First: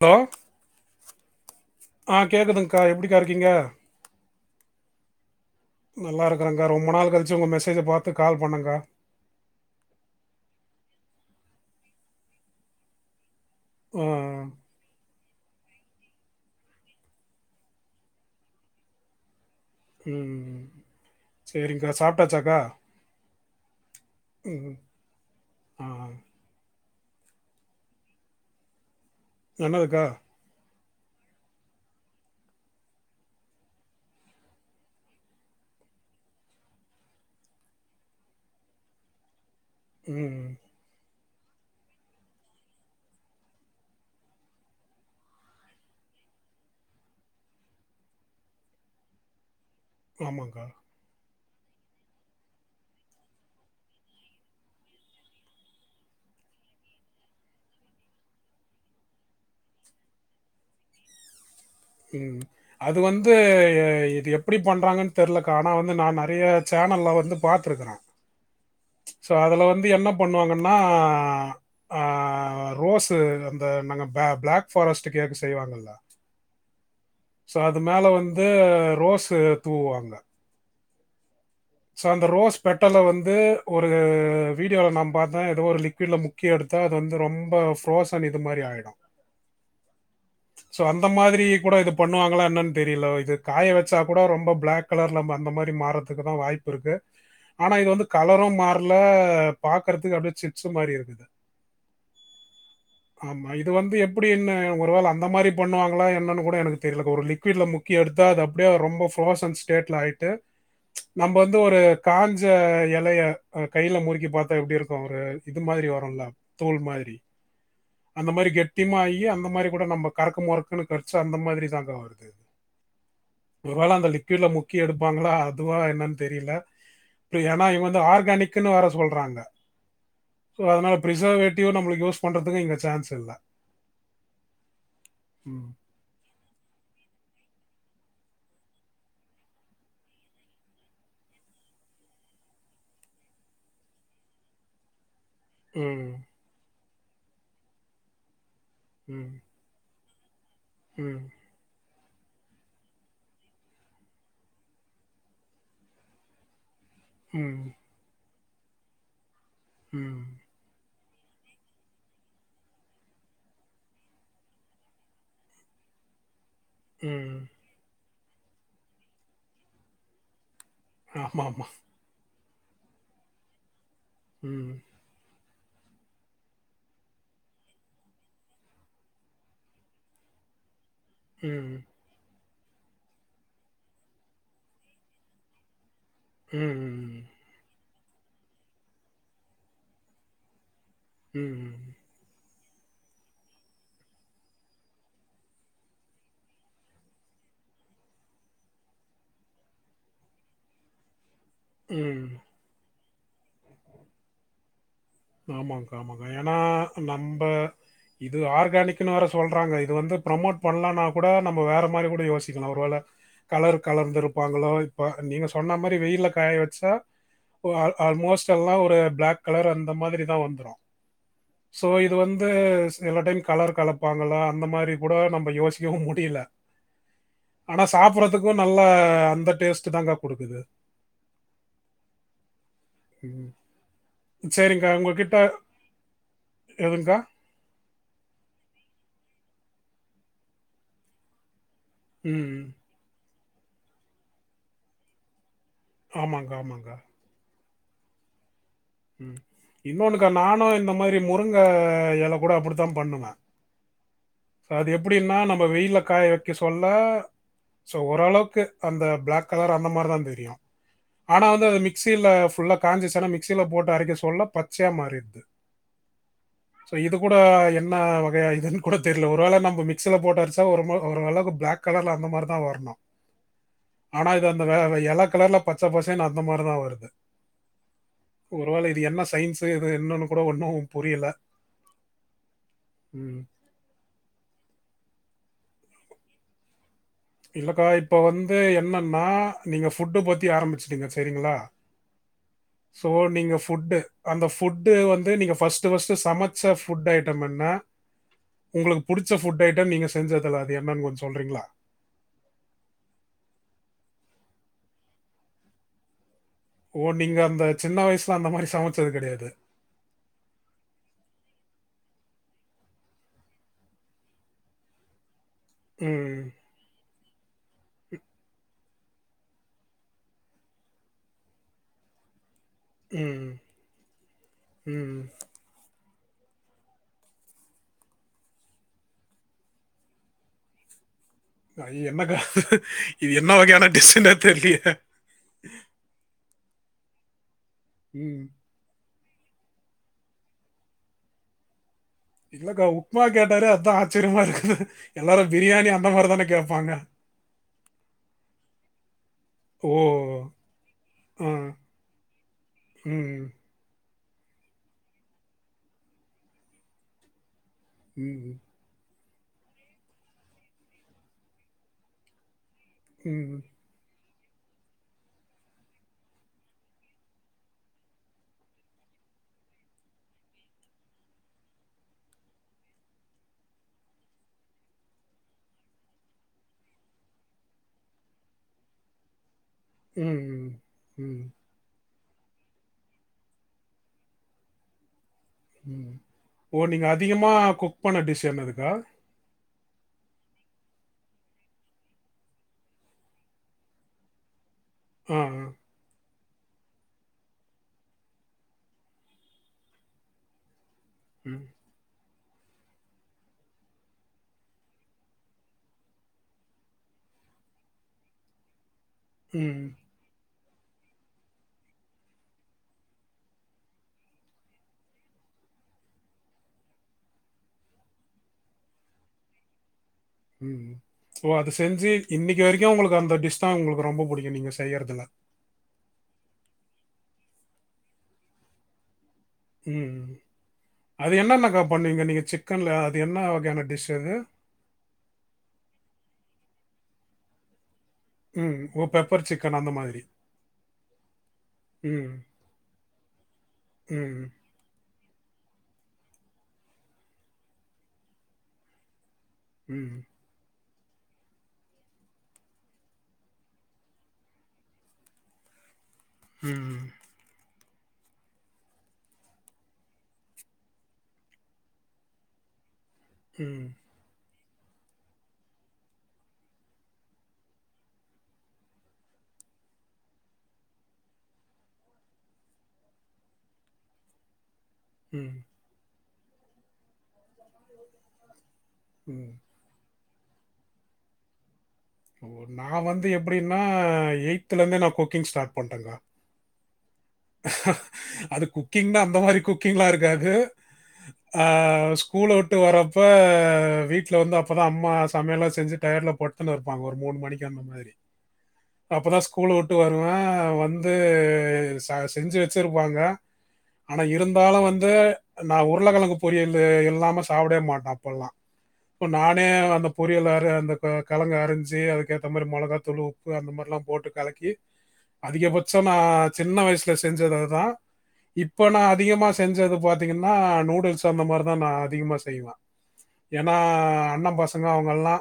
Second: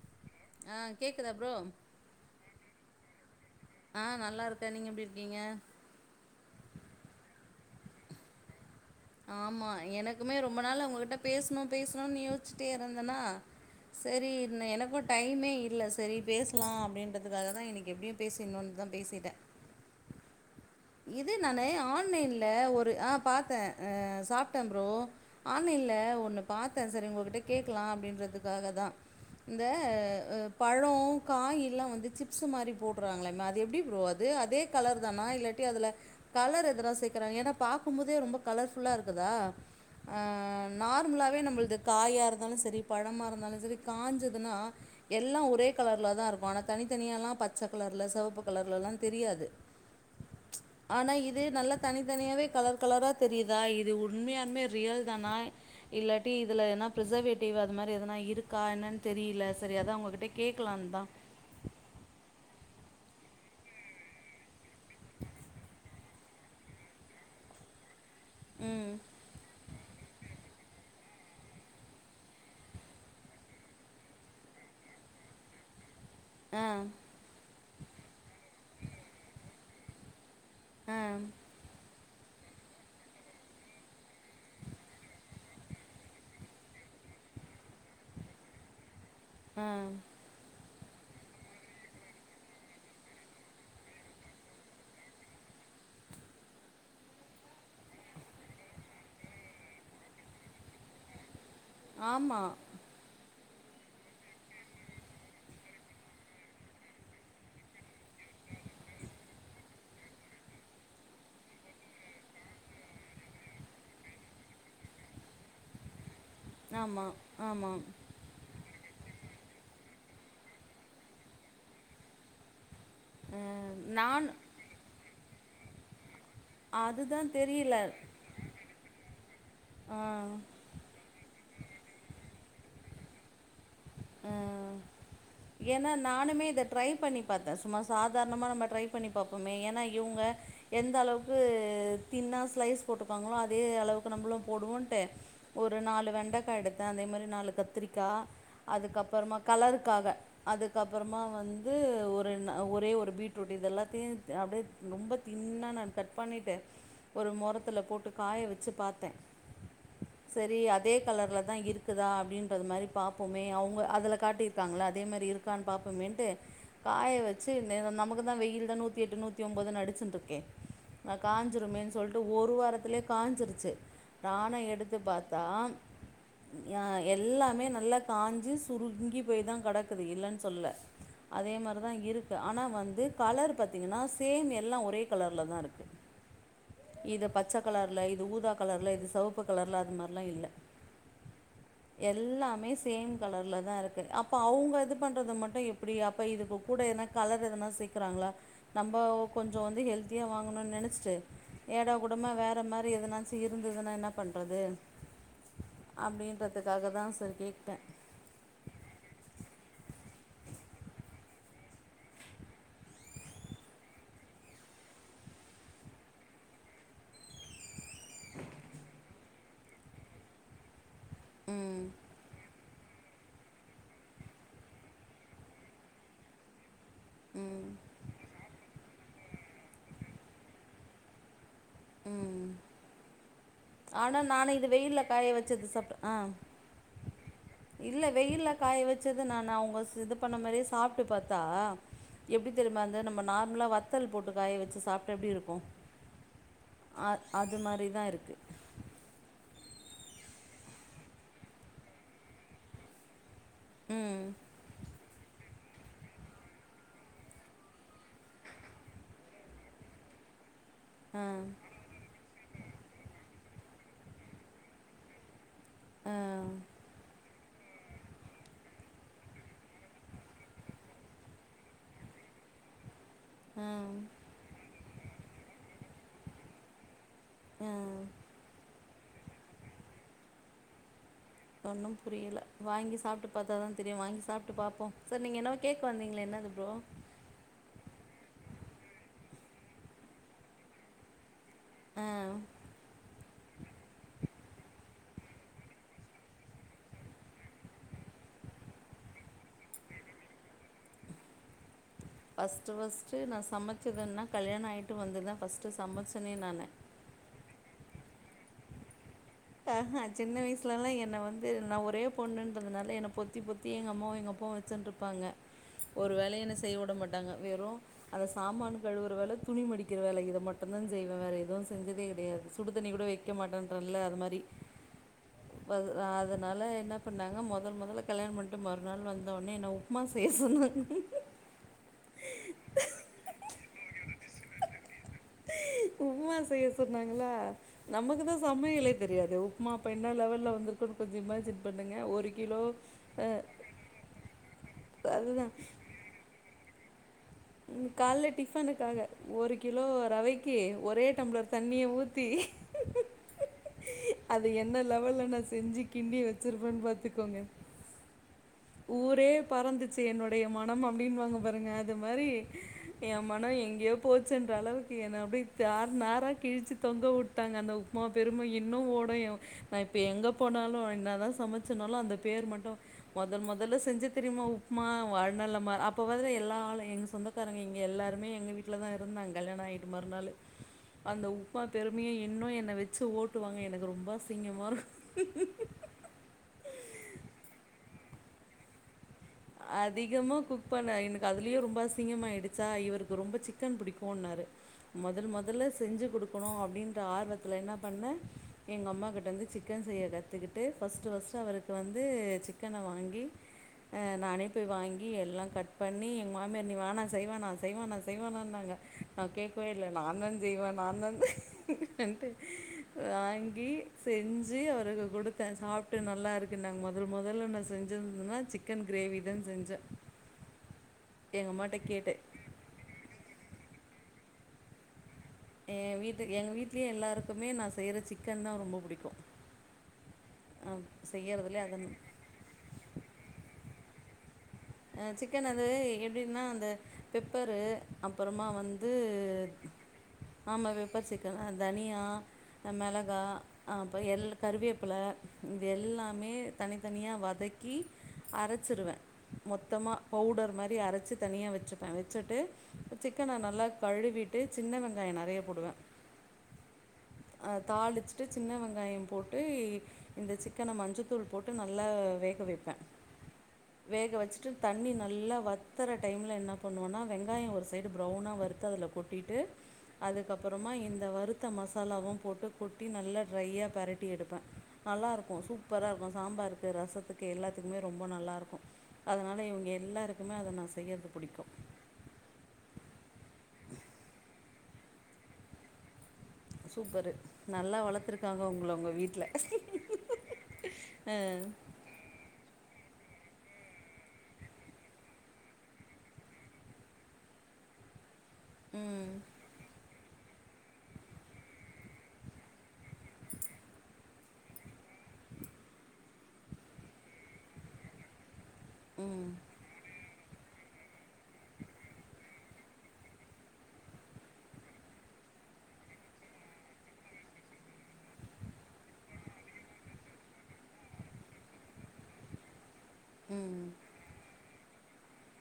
Allow ஆ கேக்குதா bro ஆஹ கேக்குதுங்க்கா எப்டி கா இரு ஆஹ் நல்லா இருக் நீங்க எப்டிருக்கீங்க நல்லா இருக்கறங்கா ரொம்ப நாள் கழிச்சு உங்க மெசேஜ பாத்து கால் பண்ணங்கா ஆமா எனக்குமே ரொம்பொ நாள் உங்ககிட்ட பேசணு பேசணுனு யோசிச்சிட்டே இருந்தேனா ஆ செரி என கூட் டைமே இல்ல செரி பேசலா அப்டின்றதுக்காக தா இன்னைக்கு எப்டியு பேசிர்னுன்னு தா பேசிட்டே ம் இது நானு சேரிங்க்கா ஆன்லைன்ல சாப்ட்டாச்சாக்கா ஒரு அ பாத்தே அ சாப்டென் ம் ப்ரோ ஆ ஆன்லைன்ல ஒன்னு பாத் த சேரி உங்ககிட்ட கேக்லா அப்டின்றதுக்காக தா இந்த என்னதுக்கா அ பழொ காய் எல்லா வந்து சிப்ஸ் மாரி போடுறாங்லாமே அது எப்டி ப்ரோ அது அதே கலர் தானா இல்ல அதுல கலர் எதல்லா [unintelligible] ஏன்னா பாக்கும்போதே ரொம்ப கலர்ஃபுல்லா இருக்குதா ம் ஆஹ் நா நார்மலாவே நம்பளது காயா இருந்தாலு செரி பழமா இருந்தாலு செரி காஞ்சதுன்னா எல்லா ஒரே கலர்ல தா இருக்கு ஆனா தனித்தனியா பச்ச கலர்ல செவப்பு கலர்லலா தெரியாது ஆமாங்கா ஆனா இது நல்லா தனித்தனியாவே கலர் கலரா தெரியுதா இது உண்மையாலுமே ரியல் தானா இல்லாட்டி இதில் எனா ப்ரிசர்வேட்டிவ் அது மாரி எதனா இருக்கா என்னன் தெரியல சரி அதா உங்ககிட்ட கேக்லான்தா ம் அது வந்து இது எப்டி பண்றாங்கன் தெர்லக்கா ஆனா வந்து நா நெறைய சேனல்ல வந்து பாத்துருக்க ம் சோ அதுல வந்து என்ன பண்ணுவாங்கன்னா அஹ் ரோஸு அந்த நாங்க பிளாக் பாரஸ்டு கேக்கு செய்வாங்கல்ல அஹ் சோ அது மேல வந்து ரோஸ் தூவுவாங்க ஆ சோ அந்த ரோஸ் பெட்டல வந்து ஒரு வீடியோல நான் பாத்தே ஏதோ ஒரு லிக்விட்ல முக்கி எடுத்தா அது வந்து ரொம்ப ரோசன் இது மாரி ஆயிடு அஹ் சோ அந்த மாதிரி கூட இது பண்ணுவாங்களா என்னன்னு தெரியல இது காய வச்சா கூட ரொம்ப பிளாக் கலர்ல அந்த மாதிரி மாறதுக்கு தான் வாய்ப்பு இருக்கு ஆனா இது வந்து கலரும் மாறல பாகுறதுக்கு அப்டியே ஷிப்ஸ் மாரி இருக்கு ஆமா ஆமா இது வந்து எப்டி என்ன ஒருவேள அந் அந்த மாரி பண்ணுவாங்களா என்னன்னு கூட எனக்கு தெரியலக்கா ஒரு லிக்விட்டில் முக்கி எடுத்தா அது அப்டியே ரொம்ப ஃப்ரோசன் ஸ்டேட்டில் ஆயிட்டு நம்ம வந்து ஒரு காஞ்ச எலைய கைல முறுக்கி பாத்தா எப்டி இருக்கு ஒரு இது மாதிரி வரும்ல தோல் ஆமா மாரி ஆமா அந்த மாரி கெ திம்மாயி அந்த மாதிரி கூட நம்ப கறக்கு முறக்குன்னு கச்சு அந்த மாதிரிதாங்க வருது ஆ ஒருவேள அந்த நான் லிக்யூட்ல முக்கி எடுப்பாங்களா அதுவா என்ன தெரிலா அதுதான் ஏன்னா தெரியல இங்க வந்து ஆர்கானிக்குனு வர சொல்றாங்க ஆ அதனால பிரிசர்வேட்டிவ் நம்மளுக்கு யோஸ் பண்றதுக்கு இங்க சான்ஸ் இல்ல ஏன்னா நானுமே இத ட்ரை பண்ணி பார்த்தேன் சும்மா சாதாரணமா நம்ம ட்ரை பண்ணி பார்ப்போமே ஏன்னா இவங்க எந்த அளவுக்கு தின்னா ஸ்லைஸ் போட்டுக்காங்களோ அதே அளவுக்கு நம்மளும் போடுவோன்ட்டு ஒரு நாலு ம் வெண்டைக்கா எடுத் அதே மாதிரி நாலு கத்திரிக்காய் அதுக்கப்பறமா ம் கலருக்காக ம் அதுக்கப்பறமா வந்து த ஒரு ன ஒரே ஒரு பீட்ரூட் இது எல்லாத்தையு அப்படியே ரொம்ப தின்னா நா கட் பண்ணிட்டு ஒரு மொரத்துல போட்டு காய வச்சு வச்சு பாத்தே உம் சரி அதே கலர்ல தா இருக்குதா அப்படின்ற மாதிரி பாப்போ மே அவங்க அதுல காட்டியிருக்காங்கள அதே மாதிரி இருக்கான்னு பாப்பமேன்ட்டு காய ம் வச்சு நிற நமக்கு மக்குதா வெயில் தா நூத்தி எட்டு நூத்தி ஒம்போதுனு அடிச்சுன்ட்ருக்கே ந ஆமா ஆமா காஞ்சுருமேன்னு சொல்ட்டு ஒரு வாரத்துலயே காஞ்சிருச்சு நானு ம் எடுத்துப் பாத் தா ய எல்லாமே நல்லா காஞ்சூ சுருங்கி போய் தா கடக்குது இல்லன்னு சொல்லுல அதே ம் மாரிதா இருக்கு ஆனா வந்து கலர் பாத்தீங்கன்னா சேம் எல்லா ஒரே கலர்ல தா இருக்கு ம் இது பச்சக்கலர் இது ஊதா கலர்ல இது செவப்பு கலர்ல அது மாரிலா இல்ல ம் எல்லாமே சேம் கலர்லதா இருக்கு அப்போ அவுங்க இது பண்றத மட்டு எப்படி அப்போ இதுக்கு கூட எதுனா கலர் எதனா சேக்குறாங்களா நம்ம கொஞ்ச வந்து ஹெல்த்தியா வாங்கணுன் நெனச்சிட்டு ஏடா ம் கூடமா வேற மாதிரி எதுனா சீ இருந்ததுன்னா என்ன பண்றது ஆமாக்கா ஆமாங்க ஏன்னா அப்டின்றதுக்காக தான் சார் நம்ப கேட்டேன். இது ஆர்கானிக்ன்னு வேற சொல்றாங்க இது வந்து ப்ரமோட் பண்லனா கூட நம்ம வேற மாதிரி கூட யோசிக்கலா ஒரு வேள கலர் கலந்து இருப்பாங்களோ இப்ப நீங்க சொன்ன மாதிரி வெயில்ல காய வச்சா அ ஆல்மோஸ்ட் எல்லா ஒரு பிளாக் கலர் இந்த மாதிரி தா வந்துரு ம், சோ இது வந்து ச எல்லா டைம் கலர் கலப்பாங்களா அந்த மாதிரி கூட நம்ம யோசிக்கவு முடியல ம், ஆனா சாப்பறதுக்கும் நல்ல அந்த டேஸ்ட் தாங்க்கா கொடுக்குது உம் உம் ஆனா நான இது வெயில்ல காய வச்சது சாப்டா ஆஹ் எதுங்கா? இல்ல வெயில்ல காய வச்ச சது நா அவுங்க இது பண்ண மாதிரியே சாப்ட்டு பாத்தா எப்டி ம். தெரிமா அந்த நம்ம நால நம்ளா வத்தல் போட்டு காய வச்சு சாப்டா எப்டி இருக்கு ஆமாங்க ஆமாங்க அது மாரி தா இருக்கு ம் இன்னொன்னுக்கா நானு இந்த மாரி முருங்க எல கூட அப்டித்தா பண்ணுவே உம் சோ அது எப்டின்னா நம்ம வெயில காய வெக்க சொல்ல சோ ஓரளவுக்கு அந்த பிளாக் கலர் அந்த மாரிதா தெரியு ஆ ஆனா வந்து அது மிக்சியில ஃபுல்லா காஞ்சிச்சினா மி க்சில போட்டு அரைக்க சொல்ல பச்சையா மாறித்து ஆ சோ இது கூட என்ன வகயா இதுன் கூட தெர்ல ஒரு வேல நம்ப மிக்சில போட்டு அரச்சா ஒரு மு ஒரு அளக்வுக் பிளாக் கலர்லா அந்த மாரிதா வர்ணு ஆ ஆனா இத அந்த வே [unintelligible] எல கலர்ல பச்ச பசேன்னு அந்த மாரி தா வருது ஆ ஒரு வேல இ இது என்ன சயின்ஸு இது என்னன்னு கூட ஒன்னு ஒண்ணும் புரியில வாங்கி சாப்ட்டு ம். பாத்தா தா தெரியு வாங்கி சாப்ட்டு பாப்போ சேர் நீங்க என்னவோ கேக்க வந்தீங்ளே என்னது ப்ரோ இல்லக்கா இப்ப வந்து என்னன்னா நீங்க ஃபுட்டு பத்தி ஆரம்பிச்சுட்டீங்க செரிங்ளா அ சோ நீங்க ஃபுட்டு அந்த ஃபுட்டு வந்து நீங்க ஃபஸ்ட்டு ஃபஸ்ட்டு சமைச்ச ஃபுட் ஐட்டம் என்னா உங்குளுக்கு புடிச்ச ஃபுட் ஐட்டம் நீங்க செஞ்சதல அது என்னன் கொஞ் சொல்றீங்ளா ஃபஸ்ட்டு ஃபஸ்ட்டு நா சமச்சதுன்னா நா கல்யணோ ஆய்ட்டு வந்தது தா ஃபஸ்ட்டு சமைச்சனே நானு ஓ நீங்க அந்த சின்ன வயசுல அந்த மாரி சமச் அ அ சின்ன வயஸ்ல லா என்ன வந்து நா ஒரே பொண்ணுன்றதுனால என்ன பொத்தி பொத்தி எங்க அம்மாவு எங்க அப்பாவு வச்சுஞ்ட்ருப்பாங்க ஒரு வேல ம் என்ன செய்ய விட மாட்டாங்க வெறு அதை சாமான கழுவற வேல துணி மடிக்கிற வேல இத மட்டுந்தா செய்வே வேற எதுவும் செஞ்சதே கெடயாது சுடு தண்ணி கூட வெக்க மாட்டேன்றல அது மாரி ம் ம் அதனால என்ன பண்ணாங்க மொதல் மொதல்ல கல்யாணம் பண்ணிட்டு மறுநாள் வந்த உட்னே என்ன உப்புமா சேய்ய சொன்னாங்க ஐய, என்னக்கா இது என்ன வகையான டிஷ்ஷுன்னே தெரியலையே உப்மா செய்ய சொ ன்னாங்களா நமக்குதா ம் சமையலே தெரியாது உப்மா அப்போ என்ன லெவல்லல வந்துருக்குன் கொஞ்சோ இமாஜின் பண்ணுங்க ஒரு கிலோ இல்லக்கா உப்மா அஹ் கேட்டாரே அத்தா ஆச்சரியமா இருக்குது எல்லாரு பிரியாணி அந்த மாரி தானே கேப்பாங்க உ கால டிஃபனுக்காக ஒரு கிலோ ஓ ரவைக்கு ஒரே ஆ டம்ளர் தண்ணிய ஊத்தி ம் அது என்ன லெவல்ல நான் செஞ்சு கிண்டி வச்சிருப்பேன்னு பாத்துக்கோங்க உஹம் ஊரே பறந்துச்சு என்னுடைய மனம் அப்டின்னு வாங்க பாருங்க அது மாரி ஏமானா ம் எங்கேயோ போ சச்சன்ற அளவுக்கு என் அப்படியறு நேரா கிழிச்சி தொங்க விட்டாங்க அந்த உப்புமா பெருமை இன்னும் ஓடும் என் நான் இப்ப எங்க போனாலும் என்ன தான் சமைச்சனாலும் அந்த பேர் மட்டும் முதல் முதல்ல செஞ்சு தரியுமா உப்புமா வாநலம அப்போ பதல எல்லா ஆளும் எங்க சொந்தக்காரங்க எங்க எல்லாருமே எங்கள் வீட்ல தான் இருந்தாங்க கல்யணம் ஆகி ட்டு மறுநாள் ம் அந்த ம் உப்புமா பெறுமையே என் இன்னும் என்னை வச்சு ஓட்டுவாங்க எனக்கு ரொம்ப அசிங்கமாக இருக்கும் உம் ஓ நீங்க அதிகமா குக் பண்ண டிஷ் என்னதுக்கா அதிகமா குக் பண்ண எனக்கு அதுலயே ரொம்ப அசிங்கமாயிடுச்சா இவருக்கு ரொம்ப சிக்கன் பிடிக்கும்ன்னாரு முதல் ஆ முதல்ல ஆ. செஞ்சு கொடுக்க கணும் அப்டின்ற ஆர்வத்தில் என்ன பண்ணே எங்கள் அம்மாக்கிட்ட வந்து சிக்கன் செய்ய கத்துக்கிட்டு ஃபஸ்ட்டு ஃபஸு ம் அவருக்கு வந்து ச சிக்கனை வாங்கி அ நானே போய் வாங்கி எல்லாம் கட் பண்ணி எங் மாமியார் நீ வனா செய்வனா செய்வனா செய்வானான்னாங்க நான் கேட்கவே இல்லை ம் நான் தான் செய்வ நா தன் செய்வன்டு வாங்கி செஞ்சு அவருக்கு கொடுத்தேன் சாப்டு நல்லா இருக்கு நாங்க முதல் முதல்ல நான் செஞ்சந்தன்னா சி சிக்கன் கிரேவி தான் செஞ்சேன் ம் ஓ எங்கள் அது அம்மாட்ட செஞ்சு கேட்டேன் இன்னைக்கு வரைக்கும் உங்களுக்கு அந்தடி ஸ் தான் உங்களுக்கு ரொம்ப பிடிக்கும் நீங்க செய்யறதுல என் வீட்டு எங்கள் வீட்லேயே எல்லாருக்குமே நா செய்கிற சிக்கன் தான் ரொம்ப பிடிக்கும் உம் அது என்னன்னக்கா பண்ணுவீங்க நீங்க சிக்கன்ல அது என்ன வகையான டிஷ் அது அஹ் சிக்கன் அது எப்டின்னா அந்த பெப்பரு அப்புறமா ம் வந்து ஓ பெப்பர் சிக்கன் அந்த மாதிரி ஆமாம் வெப்பர் சிக்கன் தனியா ம் மிளகா அப்புறோ எல் ம் கருவேப்பில இ எல்லாமே தனித்தனியாக வதக்கி அரைச்சிருவேன் மொத்தமாக ம் பவுடர் மாரி அரைச்ச வச்சு தனியாக வச்சுப்பேன் வச்சுட்டு சிக்கன நல்லா கழுவிட்டு சின்ன வெங்காயம் நெறைய போடுவேன் உம் தாளிச்சிட்டு சின்ன வெங்காயம் போட்டு இந்த சிக்கன மஞ்சத்தூள் போட்டு நல்லா வேக வைப்பேன் ம் வேக வச்சு ட்டு தண்ணி நல்லா வத்தற டைம்ல என்ன பண்ணுவோன்னா வெங்காயம் ஒரு சைடு ப்ரௌனா வறுத்த அதுல கொட்டிட்டு அதுக்கப்புறமா இந்த வறுத்த மசாலாவும் போட்டு கொட்டி நல்லா ட்ரையா பெரட்டி எடுப்பேன் நல்லா இருக்கும் ம் சூப்பரா இருக்கும் சாம்பாருக்கு ரசத்துக்கு எல்லாத்துக்குமே ரொம்ப நல்லாருக்கும் உம் குமே அத நான் செய்யறது புடிக்கும் ஓ நா வந்து எப்டின்னா எய்ட்த்துலருந்தே நா குக்கிங் ஸ்டார்ட் பண்ட்டங்கா சூப்பரு நல்லா வளர்த்துருக்காங்க அது உங்களை உங்கள் குக்கிங்தா வீட்டில் அந்த மாரி குக்கிங்லா இருக்காது ம் ஆஹ் ஸ்கூலவுட்டு வரப் ப வீட்ல வந்து அப்பதா அம்மா சமையல்லா செஞ்சு டயர்ட்ல படுதுனு இருப்பாங்க ஒரு மூணு மணிக்கு அந்த மாதிரி ம் அப்பதா ஸ்கூலுவுட்டு வருவே வந்து ச செஞ்சு வச்சிருப்பாங்க ஆனா இருந்தாலு வந்து நா உருளக்கெழங்கு பொரியலு இல்லாம சாப்படவே மாட்டே அப்பல்லா இப்ப நானே அனுப் பொரியல் அற அந்த ப கழங்க அரிஞ்சி அதுக்கேத்த மாரி மொளகாத்தூளு உப் ப்பு அந்த மார்லா போட்டு கலக்கி அதிகபட்ச நா சின்ன வயசுல செஞ்சது அதுதா இப்ப நா அதிகமா செஞ்சது பாத்தீங்கனா நூடுல்ஸு அந்த மார்தா நா அதிகமா செய்வே ம் ஏனா அண்ணம் பசங் ங்க அவ்ங்கல்லா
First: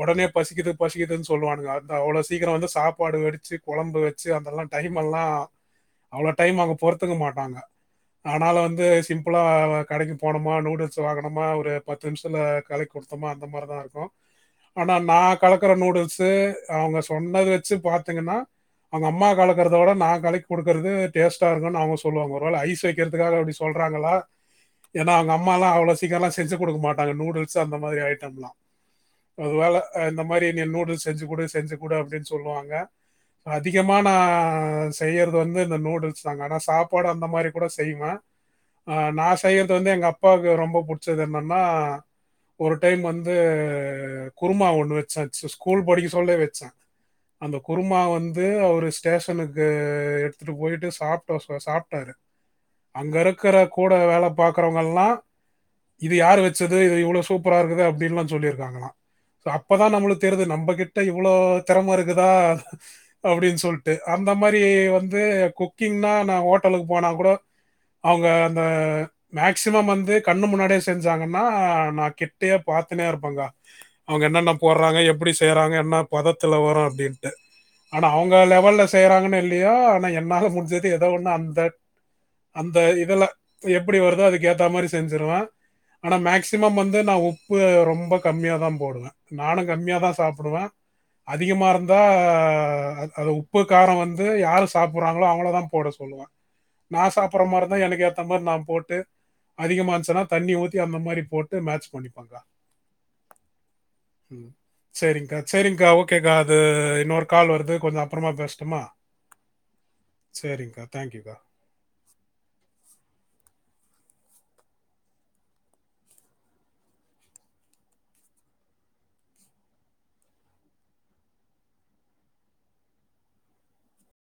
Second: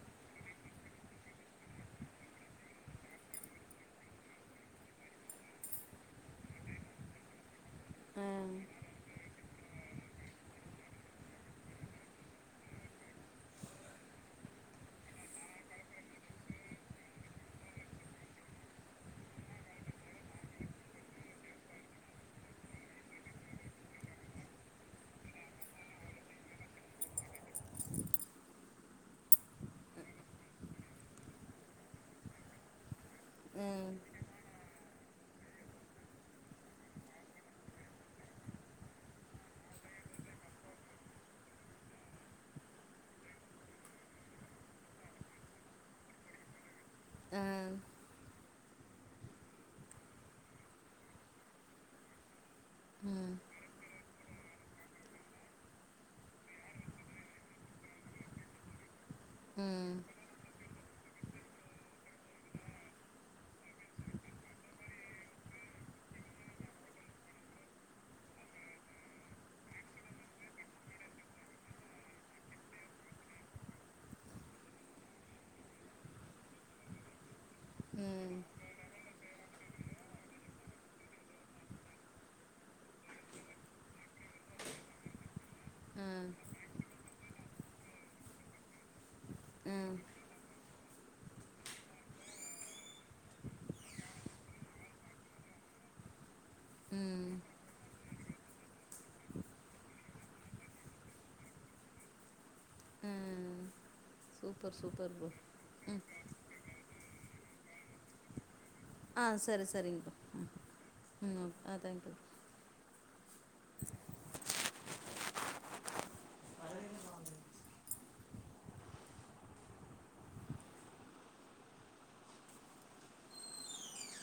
ஒடனே பசிக்குது பசிக்குதுன் சொல்லுவானுங்க அந்த அவ்ளோ சீக்கிர வந்து சாப்பாடு வடிச்சு கொழம்பு வச்சு அதெல்லா டைம் எல்லா அவ்ளோ டைம் அவ்ங்க பொறுத்துக்க மாட்டாங்க ஆ ஆனாலு வந்து சிம் ப்லா கடைக்கு போனமா நூடுல்ஸ் வாங்குனமா ஒரு பத்து நிம்ஷத்துல கலக்கி குடுத்தோமா அந்த மார்தா இருக்கு ஆனா நா கலக்குற நூடுல்ஸு அவ்ங்க சொன்னது வச்சு பாத்தீங்கனா அவ்ங்க அம்மா கலக்கறத விட நா கலக்கி குடுக்கறது டேஸ்ட்டா இருக்குன் அவ்ங்க சொல்லுவாங்க ஒருவேள ஐஸ் வைக்கற்துக்காக அப்டி சொல்றாங்களா ஏனா அவ்ங்க அம்மால்லா அவ்ளோ சீக்கரல்லா செஞ்சு குடுக்க மாட்டாங்க நூடுல்ஸு அந்த மாதிரி ஐட்டம்லா ஒரு வேல அஹ் இந்த மாரி நீ நூடுல்ஸ் செஞ்சு குடு செஞ்சு குடு அப்டின் சொல்லுவாங்க ம் அதிகமா நா செய்யறது வந்து இந்த நூடுல்ஸ் தாங்க ஆனா சாப்பாடு அந்த மாரி கூட செய்வே அஹ் நா செய்யறது வந்து எங்க அப்பாவுக்கு ரொம்ப புட்ச்சது என்னன்னா ஒரு டைம் வந்து குருமா ஒன்னு வெச்சே சு ஸ்கூல் படிக்க சொல்லே வெச்சே ஆ அந்த குருமா வந் து அவரு ஸ்டேஷனுக்கு எடுத்துட்டு போயிட்டு சாப்ட்ட சொ சாப்ட்டாரு அங்க ம் இருக்குற கூட வேலப் பாக்குறவ்ங்கல்லா இது யாரு வெச்சது இது இவளோ சூப்பரா இருக்குது அப்டின்லா சொல்லிருக்காங்களா சோ அப்பதா ம் நம்மளுக்கு தெரிது நம்பக்கிட் ட்ட இவ்ளோ தெரம இருக்குதா அப்டின் சொல்ட்டு அந்த மாரி வந்து குக்கிங்னா நா ஹோட்டலுக்கு போனாக் கூட அவ்ங்க அந்த மேக்சிமம் வந்து கண்ணு முன்னாடியே செஞ்சாங்கனா நா கிட்டயே பாத்துனே இருப்பங்க அவ்ங்க என்னென்ன போட்றாங்க எப்டி செய்றாங்க என்ன பதத் த்துல வரு அப்டின்ட்டு ஆனா அவ்ங்க ம் லெவல்ல செ தெய்றாங்கனு இல்லையோ ஆனா என்னால முடிஞ்சது எதோ ஒன்னு அந்த அந்த இதுல எப்டி வருதோ அதுக்கு ஏத்த மாரி செஞ்சுருவே ஆ ஆனா மேக்சிமம் வந்து நா உப் ப்பு ரொம்ப கம்மியாதா போடுவே நானு ம் கம்மியாதா சாப்டுவே அதிகமா இருந்தா அ அத உப்பு காரோ வந்து யாரு சாப்புறாங்ளோ அவ்ங்களதா போட சொல்லுவ நா ம் சாப்ற மார்ருந்தா எனக்கு ஏத்த மார் நா போட்டு அதிகமா இருன்ச்சுனா தண்ணி ஊத்தி அந்த மாரி போட்டு மேச் பண்ணிப்பேக்கா உம் சூப்பர் ப்ரோ செரிங்க்கா செரிங் கேக்காது இன்னொரு கால் வருது கொஞ்ச அப்றமா பேச ஆஹ் செரி செரிங்ப்பா ம் சரிங்கக்கா தேங்க்யூக்கா ம் ஆ தேங்க்யூ